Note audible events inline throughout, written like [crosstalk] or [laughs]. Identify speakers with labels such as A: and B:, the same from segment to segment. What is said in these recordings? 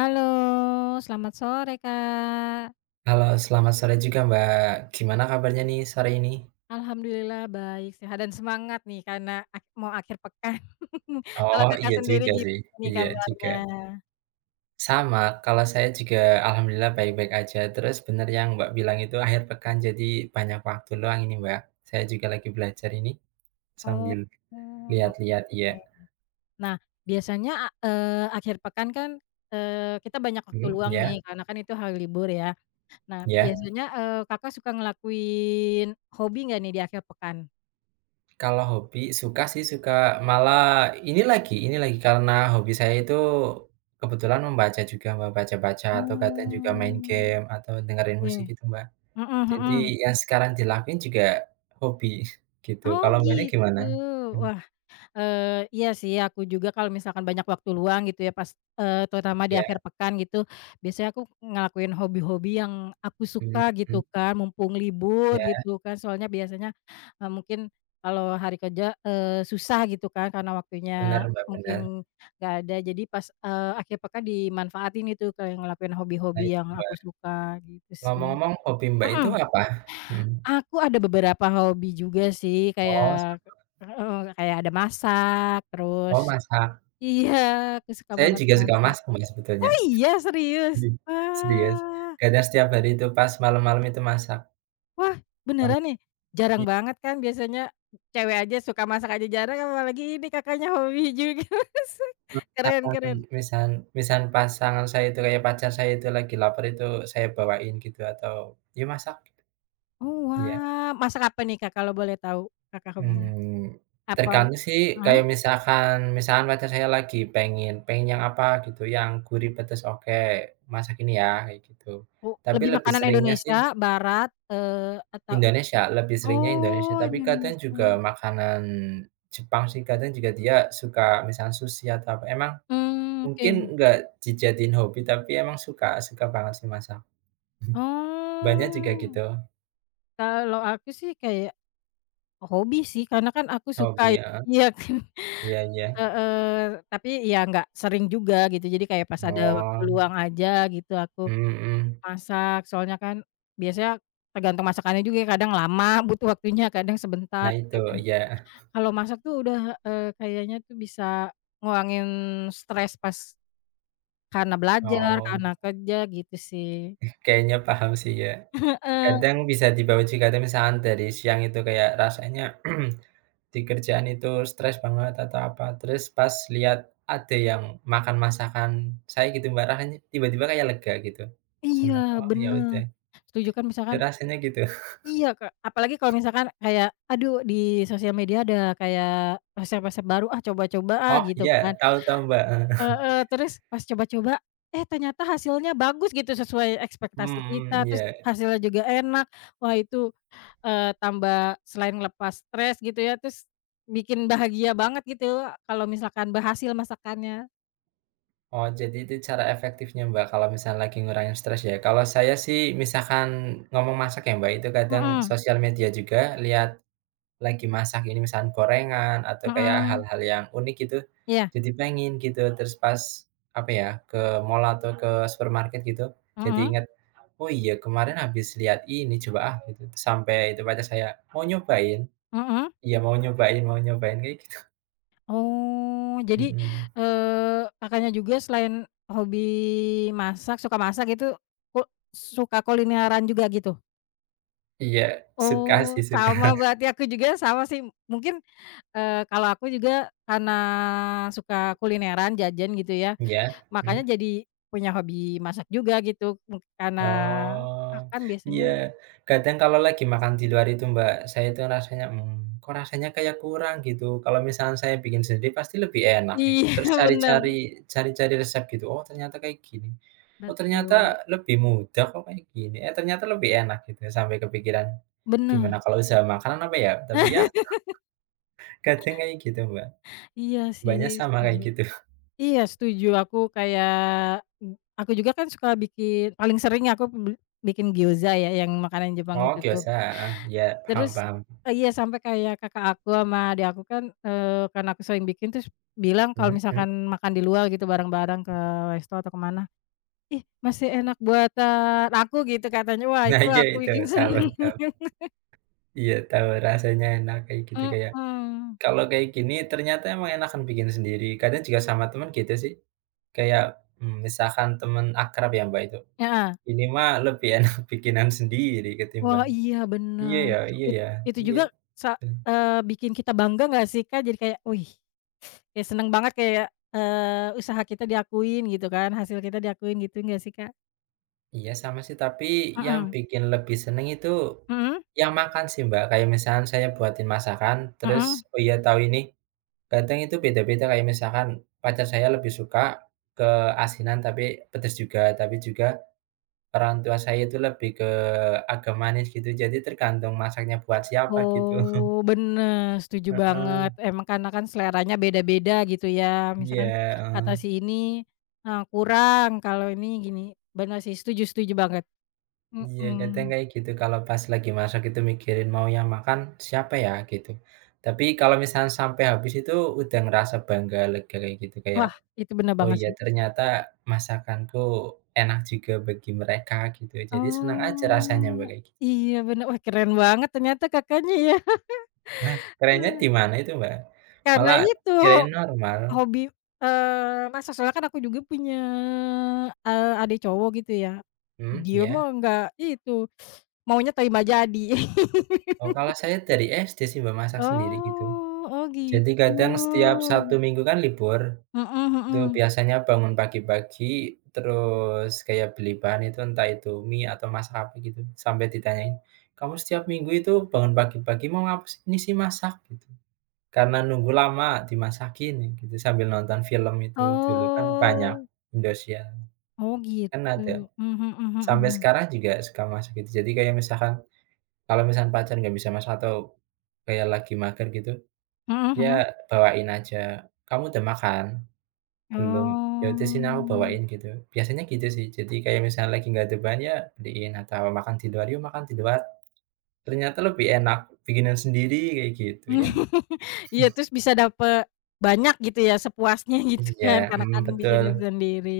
A: Halo, selamat sore, Kak.
B: Halo, selamat sore juga, Mbak. Gimana kabarnya nih sore ini?
A: Alhamdulillah baik, sehat dan semangat nih karena ak mau akhir pekan. [laughs] Kalau
B: Oh,
A: Kakak
B: iya
A: sendiri
B: juga sih,
A: gimana nih
B: iya juga.
A: kabarnya?
B: Sama, kalau saya juga alhamdulillah baik-baik aja. Terus bener yang Mbak bilang itu akhir pekan jadi banyak waktu luang ini, Mbak. Saya juga lagi belajar ini
A: Oh,
B: sambil
A: oke.
B: lihat-lihat, iya.
A: Nah, biasanya, akhir pekan kan, kita banyak waktu
B: Mhm,
A: luang
B: ya,
A: nih karena kan itu hari libur ya. Nah,
B: ya.
A: biasanya, Kakak suka ngelakuin hobi nggak nih di akhir pekan?
B: Kalau hobi suka sih suka malah ini lagi karena hobi saya itu kebetulan membaca juga, Mbak, baca-baca atau kadang juga main
A: Oh,
B: game atau dengerin
A: oke.
B: musik gitu, Mbak.
A: Mhm
B: Jadi
A: mhm.
B: yang sekarang dilakuin juga hobi [laughs] gitu.
A: Oh,
B: Kalau Mbaknya
A: gitu.
B: gimana? Mhm,
A: Wah, iya sih aku juga kalau misalkan banyak waktu luang gitu ya pas terutama di
B: ya,
A: akhir pekan gitu, biasanya aku ngelakuin hobi-hobi yang aku suka
B: mhm
A: gitu
B: mhm,
A: kan, mumpung libur
B: ya
A: gitu kan. Soalnya biasanya, mungkin kalau hari kerja, susah gitu kan karena waktunya
B: bener Mbak,
A: mungkin
B: bener.
A: nggak ada. Jadi pas, akhir pekan dimanfaatin itu kayak ngelakuin
B: Nah
A: hobi-hobi
B: itu
A: yang aku
B: Mbak.
A: suka gitu sih.
B: Ngomong-ngomong hobi Mbak itu
A: Mhm,
B: apa? Mhm.
A: aku ada beberapa hobi juga sih
B: Oh sa
A: kayak heeh, kayak ada masak,
B: oh
A: terus.
B: masak.
A: Iya, aku suka
B: Saya
A: banget
B: juga suka
A: masak.
B: masak Mbak sebetulnya.
A: Oh iya, serius?
B: Mhm, [laughs] serius.
A: Wah
B: Kadang setiap hari itu pas malam-malam itu masak,
A: wah,
B: Bang.
A: beneran nih? Jarang banget kan biasanya cewek aja suka masak aja jarang, apalagi ini Kakaknya hobi juga [laughs] masak.
B: Itu
A: Keren
B: misalkan
A: keren.
B: misalkan misalkan pasangan saya itu kayak pacar saya itu lagi lapar itu saya bawain gitu atau, "Yuk masak." gitu.
A: Oh,
B: Iya.
A: wah, masak apa nih Kak, kalau boleh tahu Kakak hobinya?
B: Mmm,
A: Apa
B: Tergantung sih
A: mhm,
B: kayak misalkan misalkan pacar saya lagi pengen pengen yang apa gitu, yang gurih, pedes, oke, masak ini ya, kayak gitu. Tapi
A: lebih
B: lebih
A: makanan
B: seringnya sih
A: Indonesia, barat, atau
B: Indonesia, lebih seringnya Indonesia,
A: oh,
B: tapi kadang
A: Indonesia.
B: juga makanan Jepang sih, kadang juga dia suka misalkan sushi atau apa, emang
A: Hmm, oke.
B: mungkin nggak dijadiin hobi, tapi emang suka suka banget sih masak. [laughs] Mbaknya juga
A: Oh,
B: gitu,
A: kalau aku sih kayak hobi sih karena kan aku suka
B: hobi
A: ya,
B: heeh,
A: iya kan,
B: iya iya.
A: heeh, tapi ya nggak sering juga gitu jadi kayak pas ada waktu
B: Oh,
A: luang aja gitu aku
B: mhm mhm.
A: masak soalnya kan biasanya tergantung masakannya juga ya kadang lama [laughs] butuh waktunya kadang sebentar
B: Nah itu,
A: gitu kan.
B: iya.
A: Kalau masak tuh udah, kayaknya tuh bisa ngurangin stres pas karena belajar,
B: Oh.
A: karena kerja gitu sih.
B: Kayaknya paham sih ya.
A: [laughs] Heeh,
B: Kadang bisa dibawa juga kadang misalkan dari siang itu kayak rasanya [clears throat] di kerjaan itu stres banget atau apa, terus pas lihat ada yang makan masakan saya gitu Mbak, rasanya tiba-tiba kayak lega gitu.
A: iya
B: Senang, oh ya
A: bener,
B: udah,
A: setuju kan misalkan.
B: rasanya gitu. [laughs]
A: Iya, Kak, apalagi kalau misalkan kayak, aduh di sosial media ada kayak resep-resep baru, ah coba-coba ah
B: Oh
A: gitu
B: iya,
A: kan.
B: tahu tahu Mbak,
A: Heeh, terus pas coba-coba, eh ternyata hasilnya bagus gitu sesuai
B: [laughs]
A: ekspektasi kita,
B: Hmm
A: terus
B: ya.
A: hasilnya juga enak. Wah itu, tambah selain lepas stres gitu ya, terus bikin bahagia banget gitu kalau misalkan berhasil masakannya.
B: Oh jadi itu cara efektifnya Mbak kalau misalnya lagi ngurangin stres ya. Kalau saya sih misalkan ngomong masak ya Mbak, itu kadang
A: Mhm
B: sosial media juga lihat lagi masak ini misalkan gorengan atau kayak
A: mhm.
B: hal-hal yang unik gitu,
A: Iya,
B: jadi pengen gitu. Terus pas, apa ya, ke mall atau ke supermarket gitu, jadi
A: mhm
B: ingat "Oh iya kemarin habis lihat ini coba ah," gitu. Terus sampai itu pacar saya, "Mau nyobain?"
A: mhm.
B: "Iya mau nyobain," kayak gitu.
A: Oh, jadi,
B: Mhm.
A: Kakaknya juga selain hobi masak, suka masak gitu, ku suka kulineran juga gitu?
B: Iya, suka sih,
A: Oh,
B: suka.
A: sama berarti aku juga sama sih. Mungkin, kalau aku juga karena suka kulineran, jajan gitu ya,
B: Iya,
A: makanya
B: mhm.
A: jadi punya hobi masak juga gitu, karena
B: Oh,
A: makan
B: iya,
A: biasanya
B: kadang kalau lagi makan di luar itu, Mbak, saya itu rasanya, kok rasanya kayak kurang gitu. Kalau misalnya saya bikin sendiri pasti lebih enak kayak gitu.
A: iya
B: Terus
A: [laughs] bener,
B: cari-cari resep gitu, oh ternyata kayak gini, oh ternyata
A: betul.
B: lebih mudah kok kayak gini, eh ternyata lebih enak gitu, ya, sampai kepikiran, gimana
A: Bener,
B: kalau usaha makanan apa ya? Tapi ya kadang kayak gitu, Mbak,
A: iya sih,
B: Mbaknya sama
A: setuju.
B: kayak gitu.
A: Iya setuju, aku juga kan suka bikin paling sering aku bel bikin gyoza ya, yang makanan Jepang
B: Oh,
A: itu tuh.
B: gyoza, heeh, iya, paham
A: Terus
B: paham.
A: iya sampai kayak kakak aku sama adik aku kan, karena aku sering bikin terus bilang kalau
B: Mhm mhm.
A: misalkan makan di luar gitu bareng-bareng ke resto atau kemana, "Ih masih enak buatan aku," gitu katanya. Wah
B: Nah,
A: itu
B: iya
A: aku
B: itu,
A: bikin
B: tahu
A: seneng.
B: tahu. Iya, tahu rasanya enak kayak gitu, kayak
A: Mhm, [laughs]
B: kalau kayak gini ternyata emang enakan bikin sendiri. Kadang juga sama teman gitu sih, kayak, misalkan teman akrab ya, Mbak, itu,
A: ya.
B: "Ini mah lebih [laughs] enak bikinan sendiri
A: Wah
B: ketimbang"
A: iya
B: iya ya
A: benar.
B: iya
A: It
B: ya,
A: itu
B: iya,
A: juga
B: betul.
A: bikin kita bangga nggak sih Kak? Jadi kayak, "Wih." Ya seneng banget kayak, usaha kita diakuin gitu kan, hasil kita diakuin gitu nggak sih, Kak?
B: Iya sama sih, tapi yang
A: Mhm,
B: bikin lebih seneng itu
A: mhm,
B: yang makan sih, Mbak, kayak misalkan saya buatin masakan terus
A: mhm.
B: oh iya tahu ini, kadang itu beda-beda kayak misalkan pacar saya lebih suka ke asinan tapi pedes juga, tapi juga orang tua saya itu lebih ke agak manis gitu, jadi tergantung masaknya buat siapa gitu.
A: Oh bener,
B: [laughs]
A: setuju
B: Heeh,
A: banget. Emang karena kan seleranya beda-beda gitu ya,
B: iya,
A: misalkan kata
B: heeh,
A: si ini, kurang, kalau ini gini. Bener sih, setuju setuju banget.
B: iya kadang
A: Mhm.
B: kayak gitu kalau pas lagi masak itu mikirin mau yang makan siapa ya gitu. Tapi kalau misalnya sampai habis itu udah ngerasa bangga, lega kayak gitu kayak,
A: Wah, itu bener
B: "Oh
A: banget
B: iya
A: sih.
B: ternyata masakanku enak juga bagi mereka," gitu. Jadi senang aja rasanya, Mbak,
A: Oh,
B: kayak gitu.
A: iya bener. Wah keren banget ternyata Kakaknya ya,
B: Nah, kerennya di mana itu, Mbak?
A: karena
B: Malah
A: itu.
B: kirain normal.
A: Hobi masak, soalnya kan aku juga punya, adik cowok gitu ya.
B: Mhm,
A: Dia
B: iya.
A: mah nggak itu, maunya terima jadi. [laughs]
B: Oh, kalau saya dari SD sih, Mbak, masak sendiri gitu.
A: Oh, oh
B: Jadi
A: gitu.
B: kadang setiap Sabtu Minggu kan libur,
A: Mhm
B: itu
A: mhm.
B: biasanya bangun pagi-pagi, terus kayak beli bahan itu, entah itu mie atau masak apa gitu, sampai ditanyain, "Kamu setiap minggu itu bangun pagi-pagi mau apa sih?" "Ini sih masak," gitu. Karena nunggu lama dimasakin gitu, sambil nonton film itu dulu kan banyak,
A: Oh,
B: Indosiar
A: oh
B: kan
A: gitu.
B: ada.
A: Mmm, mhm
B: Sampai
A: mhm.
B: sekarang juga suka masak gitu. Jadi kayak misalkan kalau misalkan pacar nggak bisa masak atau kayak lagi mager gitu,
A: Mhm
B: ya,
A: mhm.
B: bawain aja, "Kamu udah makan? Belum? Ya udah sini aku
A: Oh.
B: bawain," gitu. Biasanya gitu sih, jadi kayak misalnya lagi nggak ada bahan, ya beliin atau makan di luar, "Yuk makan di luar, ternyata lebih enak bikinan sendiri," kayak gitu ya.
A: [laughs] Iya, terus bisa dapet banyak gitu ya, sepuasnya gitu
B: Iya,
A: kan, karena
B: mhm,
A: kan
B: betul,
A: bikinnya sendiri.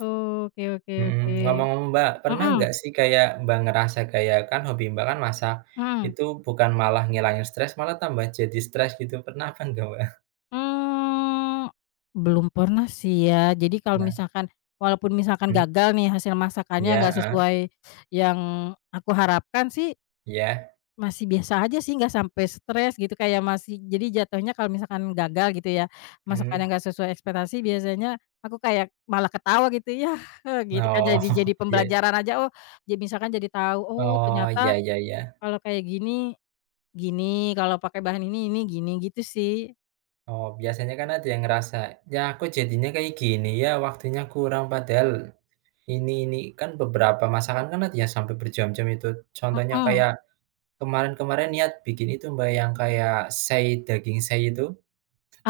A: Oke oke
B: mhm,
A: oke.
B: ngomong-ngomong Mbak, pernah
A: Mhm.
B: nggak sih kayak Mbak ngerasa kayak kan hobi Mbak kan masak,
A: Mhm.
B: itu bukan malah ngilangin stres, malah tambah jadi stres gitu, pernah apa enggak Mbak?
A: mmm, Belum pernah sih ya. Jadi kalau
B: Nah,
A: misalkan walaupun misalkan
B: mhm,
A: gagal nih hasil masakannya
B: ya
A: nggak
B: heeh,
A: sesuai yang aku harapkan sih,
B: iya,
A: masih biasa aja sih nggak sampai stres gitu kayak masih jadi jatuhnya kalau misalkan gagal gitu ya,
B: mmm,
A: masakannya nggak sesuai ekspektasi biasanya aku kayak malah ketawa gitu, [laughs] "Yah!" gitu kan
B: oh,
A: jadi
B: [laughs] ya
A: pembelajaran aja, oh misalkan jadi tahu, "Oh
B: oh, ya
A: ternyata
B: iya iya.
A: kalau kayak gini, gini, kalau pakai bahan ini gini," gitu sih.
B: Oh, biasanya kan ada yang ngerasa, "Ya aku jadinya kayak gini ya, waktunya kurang." Padahal ini kan beberapa masakan kan ada yang sampai berjam-jam itu. Contohnya
A: Mhm.
B: kayak kemarin-kemarin niat bikin itu Mbak, yang kayak sei, daging sei itu,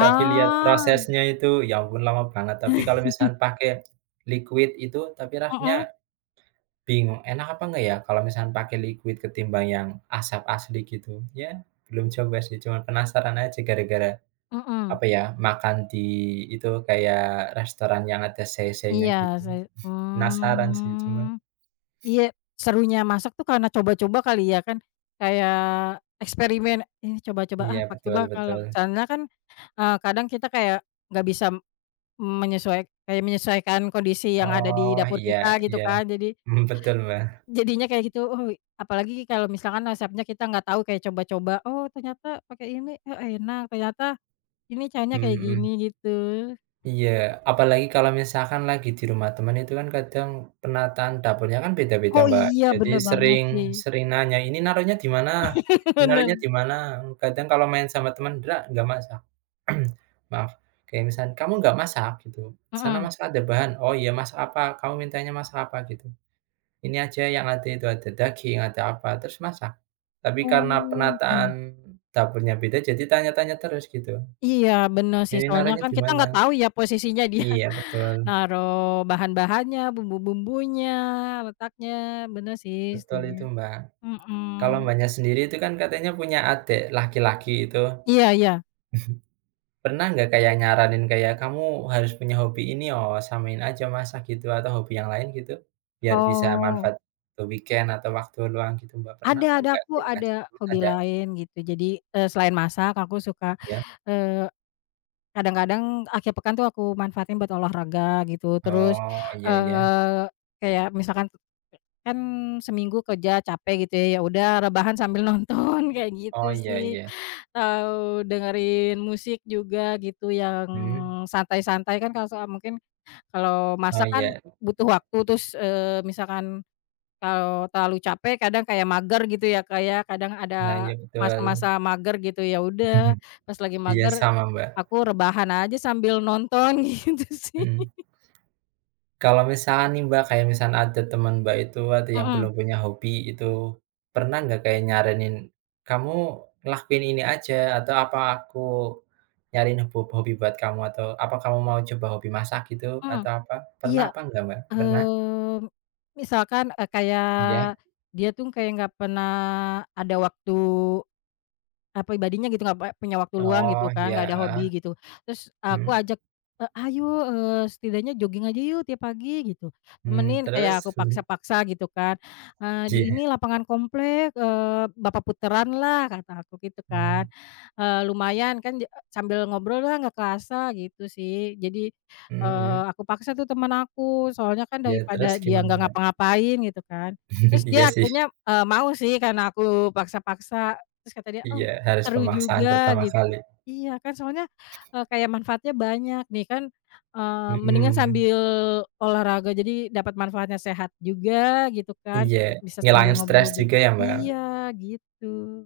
B: tapi lihat prosesnya itu, ya ampun lama banget. Tapi kalau misalnya pakai liquid itu, tapi
A: mhm
B: rasanya bingung, enak apa enggak ya kalau misalnya pakai liquid ketimbang yang asap asli gitu. Ya belum coba sih, cuma penasaran aja gara-gara
A: mhm,
B: apa
A: [laughs]
B: ya, makan di itu kayak restoran yang ada cc-nya
A: iya
B: gitu.
A: sih,
B: Penasaran sih cuman
A: mmm, iya serunya masak tuh karena coba-coba kali ya kan, kayak eksperimen, ini coba-coba ah
B: iya
A: coba
B: betul
A: kalau
B: betul.
A: karena kan, kadang kita kayak nggak bisa menyesuai menyesuaikan kondisi yang ada di
B: Oh
A: dapur
B: iya
A: kita gitu
B: iya,
A: kan jadi
B: [laughs] mhm, betul Mbak,
A: jadinya kayak gitu, oh apalagi kalau misalkan resepnya kita nggak tahu kayak coba-coba, oh ternyata pakai ini, oh enak ternyata ini caranya
B: mhm
A: kayak gini
B: mhm.
A: gitu.
B: Iya, apalagi kalau misalkan lagi di rumah teman itu kan kadang penataan dapurnya kan beda-beda,
A: Oh
B: Mbak.
A: iya,
B: Jadi
A: bener banget
B: sering
A: sih.
B: sering nanya, "Ini naruhnya di mana?
A: [laughs]
B: Ini
A: Bener.
B: naruhnya di mana?" Kadang kalau main sama teman, "Ndra, nggak masak." [clears throat] Maaf, kayak misalkan, "Kamu nggak masak?" Gitu, "Sana
A: Mhm.
B: masak ada bahan." "Oh iya, masak apa? Kamu mintanya masak apa?" Gitu. "Ini aja yang ada itu, ada daging, ada apa." Terus masak. Tapi
A: Oh,
B: karena penataan
A: mhm.
B: dapurnya beda, jadi tanya-tanya terus gitu,
A: Iya, bener sih,
B: "Ini
A: soalnya
B: naruhnya
A: kan
B: di
A: kita
B: mana?"
A: nggak tahu ya posisinya dia
B: Iya,
A: [laughs]
B: betul.
A: naruh bahan-bahannya, bumbu-bumbunya, letaknya, bener sih,
B: Betul
A: setuju.
B: itu, Mbak. Kalau
A: Mhm.
B: Mbaknya sendiri itu kan katanya punya adik laki-laki itu,
A: Iya iya.
B: pernah nggak kayak nyaranin kayak, "Kamu harus punya hobi ini oh, samain aja masak," gitu, atau hobi yang lain gitu? Biar bisa manfaat
A: Oh,
B: ke weekend atau waktu luang gitu, Mbak, pernah apa
A: ada,
B: nggak
A: aku
B: kayak ngajak
A: ada
B: dulu
A: hobi
B: ada
A: lain gitu. Jadi, selain masak aku suka,
B: ya?
A: eee, kadang-kadang akhir pekan tuh aku manfaatin buat olahraga gitu. Terus,
B: Oh, iya iya.
A: eee, kayak misalkan kan seminggu kerja capek gitu ya, ya udah rebahan sambil nonton [laughs] kayak
B: Oh,
A: gitu
B: iya
A: sih,
B: iya.
A: atau dengerin musik juga gitu yang
B: Mhm.
A: santai-santai kan kalau soal mungkin kalau
B: Oh,
A: masak kan
B: iya.
A: butuh waktu terus, misalkan kalau terlalu capek kadang kayak mager gitu ya, kayak kadang
B: Nah,
A: ada
B: iya betul.
A: masa-masa mager gitu, ya udah
B: [laughs]
A: pas lagi
B: Iya
A: mager
B: sama, Mbak.
A: aku rebahan aja sambil nonton [laughs] gitu sih.
B: Mhm. Kalau misalnya nih Mbak, kayak misalkan ada teman Mbak itu ada yang
A: Mhm
B: belum punya hobi itu, pernah nggak kayak nyaranin, "Kamu lakuin ini aja," atau, "Apa aku nyariin hobi buat kamu?" Atau, "Apa kamu mau coba hobi masak gitu?"
A: mhm.
B: Atau apa, pernah
A: Iya.
B: apa enggak Mbak? Pernah?
A: Eee, misalkan, kayak
B: Iya?
A: dia tuh kayak nggak pernah ada waktu, pribadinya gitu nggak punya waktu luang
B: Oh
A: gitu kan,
B: iya,
A: nggak ada
B: heeh,
A: hobi gitu. Terus aku
B: mhm,
A: ajak, "Ayo, setidaknya jogging aja yuk tiap pagi," gitu.
B: mmm,
A: Temenin kayak aku
B: terus? Mhm,
A: paksa-paksa gitu kan, "Di
B: iya,
A: ini lapangan komplek, Bapak puteranlah," kata aku gitu
B: mmm,
A: kan. Lumayan kan sambil ngobrol lah nggak kerasa gitu sih. Jadi,
B: mhm mhm,
A: aku paksa tuh teman aku, soalnya kan
B: iya
A: daripada
B: terus
A: dia
B: gimana
A: nggak
B: Mbak?
A: ngapa-ngapain gitu kan. Terus
B: [laughs]
A: dia
B: Iya sih,
A: akhirnya, mau sih karena aku paksa-paksa. Terus kata dia, "Oh
B: iya harus
A: seru
B: pemaksaan
A: juga
B: pertama
A: gitu."
B: kali,
A: Iya kan soalnya, kayak manfaatnya banyak nih kan, mendingan
B: mhm,
A: sambil olahraga jadi dapat manfaatnya sehat juga gitu kan,
B: iya,
A: bisa
B: ngilangin
A: sambil
B: stres
A: ngobrol
B: juga
A: juga
B: ya Mbak?
A: iya gitu.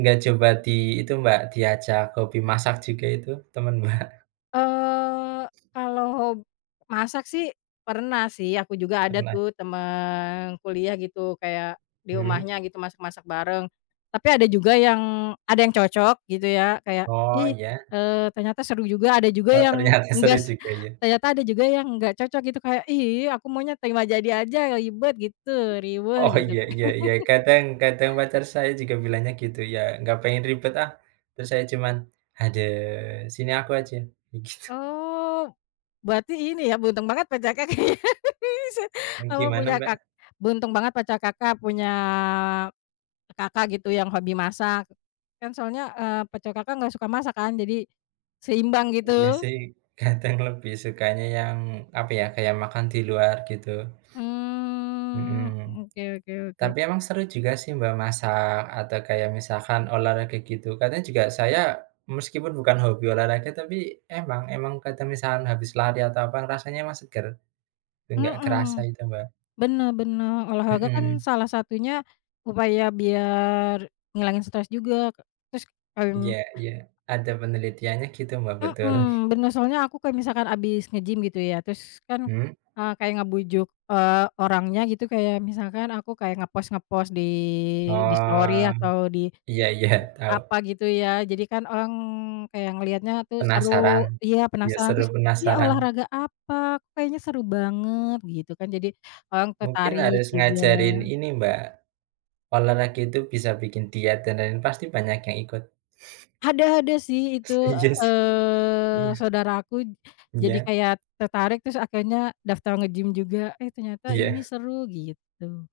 B: Nggak coba di itu Mbak, diajak hobi masak juga itu temen Mbak [laughs]
A: Kalau masak sih pernah sih, aku juga ada
B: pernah?
A: tuh temen kuliah gitu, kayak di
B: Mhm.
A: rumahnya gitu masak-masak bareng. Tapi ada juga yang ada yang cocok gitu ya, kayak,
B: Oh
A: "Ih,
B: ya?
A: ternyata seru juga." Ada juga
B: Oh
A: yang
B: ternyata [laughs] seru
A: enggak se
B: juga ya?
A: Ternyata ada juga yang enggak cocok gitu, kayak, "Ih, aku maunya terima jadi aja, ribet." Gitu, riweuh
B: Oh
A: gitu.
B: iya iya iya, kadang kadang pacar saya juga bilangnya gitu ya, "Nggak pengen ribet ah," terus saya cuman, "Aduh sini aku aja," [laughs] gitu.
A: Oh, berarti ini ya beruntung banget pacar Kakak [laughs] ya, bisa, eee,
B: Gimana
A: punya
B: Mbak?
A: Kak beruntung banget pacar Kakak punya Kakak gitu yang hobi masak. Kan soalnya, pacar Kakak nggak suka masak kan, jadi seimbang
B: Iya
A: gitu.
B: sih kadang lebih sukanya yang apa ya, kayak makan di luar gitu,
A: Mmm,
B: mhm.
A: oke oke oke.
B: Tapi emang seru juga sih Mbak masak atau kayak misalkan olahraga gitu. Kadang juga saya meskipun bukan hobi olahraga, tapi emang emang kadang misalkan habis lari atau apa rasanya emang seger, nggak kerasa
A: Mhm,
B: itu Mbak.
A: bener bener. Olahraga kan
B: Mhm,
A: salah satunya upaya biar ngilangin stres juga, Kak. Terus,
B: iya
A: mmm
B: iya, ada penelitiannya gitu Mbak, betul.
A: mhm, bener, soalnya aku kayak misalkan abis nge-gym gitu ya, terus kan,
B: Mhm,
A: kayak ngebujuk, orangnya gitu kayak misalkan aku kayak ngepost-ngepost di story
B: oh,
A: atau di
B: iya iya, tahu.
A: apa gitu ya, jadi kan orang kayak ngelihatnya tuh seru
B: Penasaran,
A: iya
B: iya
A: penasaran
B: seru
A: terus, "Iya
B: penasaran.
A: olahraga apa? Kok kayaknya seru banget?" Gitu kan jadi orang
B: Mungkin
A: tertarik
B: harus
A: juga.
B: ngajarin ini Mbak, olahraga itu bisa bikin diet dan lain-lain, pasti banyak yang ikut.
A: Ada-ada sih itu,
B: [laughs] Iya sih, iya,
A: saudaraku jadi
B: iya,
A: kayak tertarik terus akhirnya daftar nge-gym juga, eh ternyata ini
B: iya.
A: seru gitu.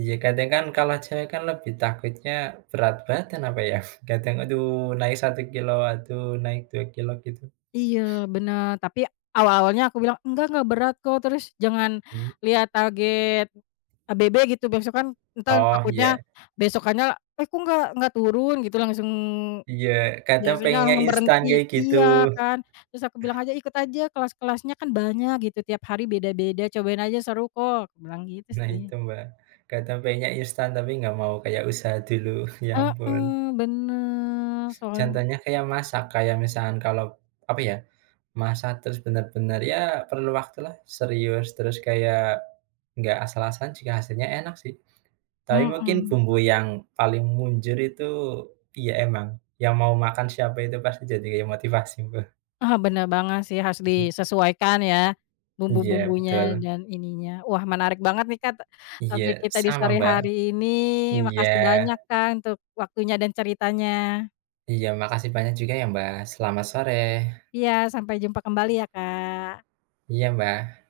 B: Iya, kadang kan kalau cewek kan lebih takutnya berat badan apa ya, [laughs] kadang aduh naik 1 kilo aduh naik 2 kilo gitu.
A: Iya, bener. Tapi awal-awalnya aku bilang, enggak berat kok," terus, "Jangan
B: Mmm.
A: lihat target ABB," gitu, besok kan entar
B: Oh
A: takutnya
B: iya
A: besokannya, "Eh, kok nggak turun?" Gitu langsung
B: iya, kadang
A: biasanya
B: pengennya
A: langsung
B: instan
A: berhenti
B: kayak gitu.
A: iya kan. Terus aku bilang aja, "Ikut aja kelas-kelasnya kan banyak gitu, tiap hari beda-beda, cobain aja seru kok," aku bilang gitu
B: Nah itu,
A: sih.
B: Mbak, kadang pengennya instan tapi nggak mau kayak usaha dulu, [laughs] ya ampun.
A: Heeh, bener, soalnya
B: Contohnya kayak masak, kayak misalkan kalau apa ya, masak terus benar-benar ya perlu waktulah serius, terus kayak nggak asal-asalan jika hasilnya enak sih. Tapi mungkin
A: mhm.
B: bumbu yang paling munjur itu iya emang, yang mau makan siapa itu pasti jadi kayak motivasi, Mbak.
A: Ah, bener banget sih, harus
B: Mhm.
A: disesuaikan ya,
B: Iya
A: bumbu-bumbunya
B: betul.
A: dan ininya. Wah menarik banget nih Kak,
B: Iya,
A: topik kita di
B: sama,
A: sore hari
B: Mbak.
A: ini. Makasih
B: Iya.
A: banyak Kak, untuk waktunya dan ceritanya.
B: Iya, makasih banyak juga ya, Mbak. Selamat sore.
A: Iya, sampai jumpa kembali ya Kak.
B: Iya, Mbak.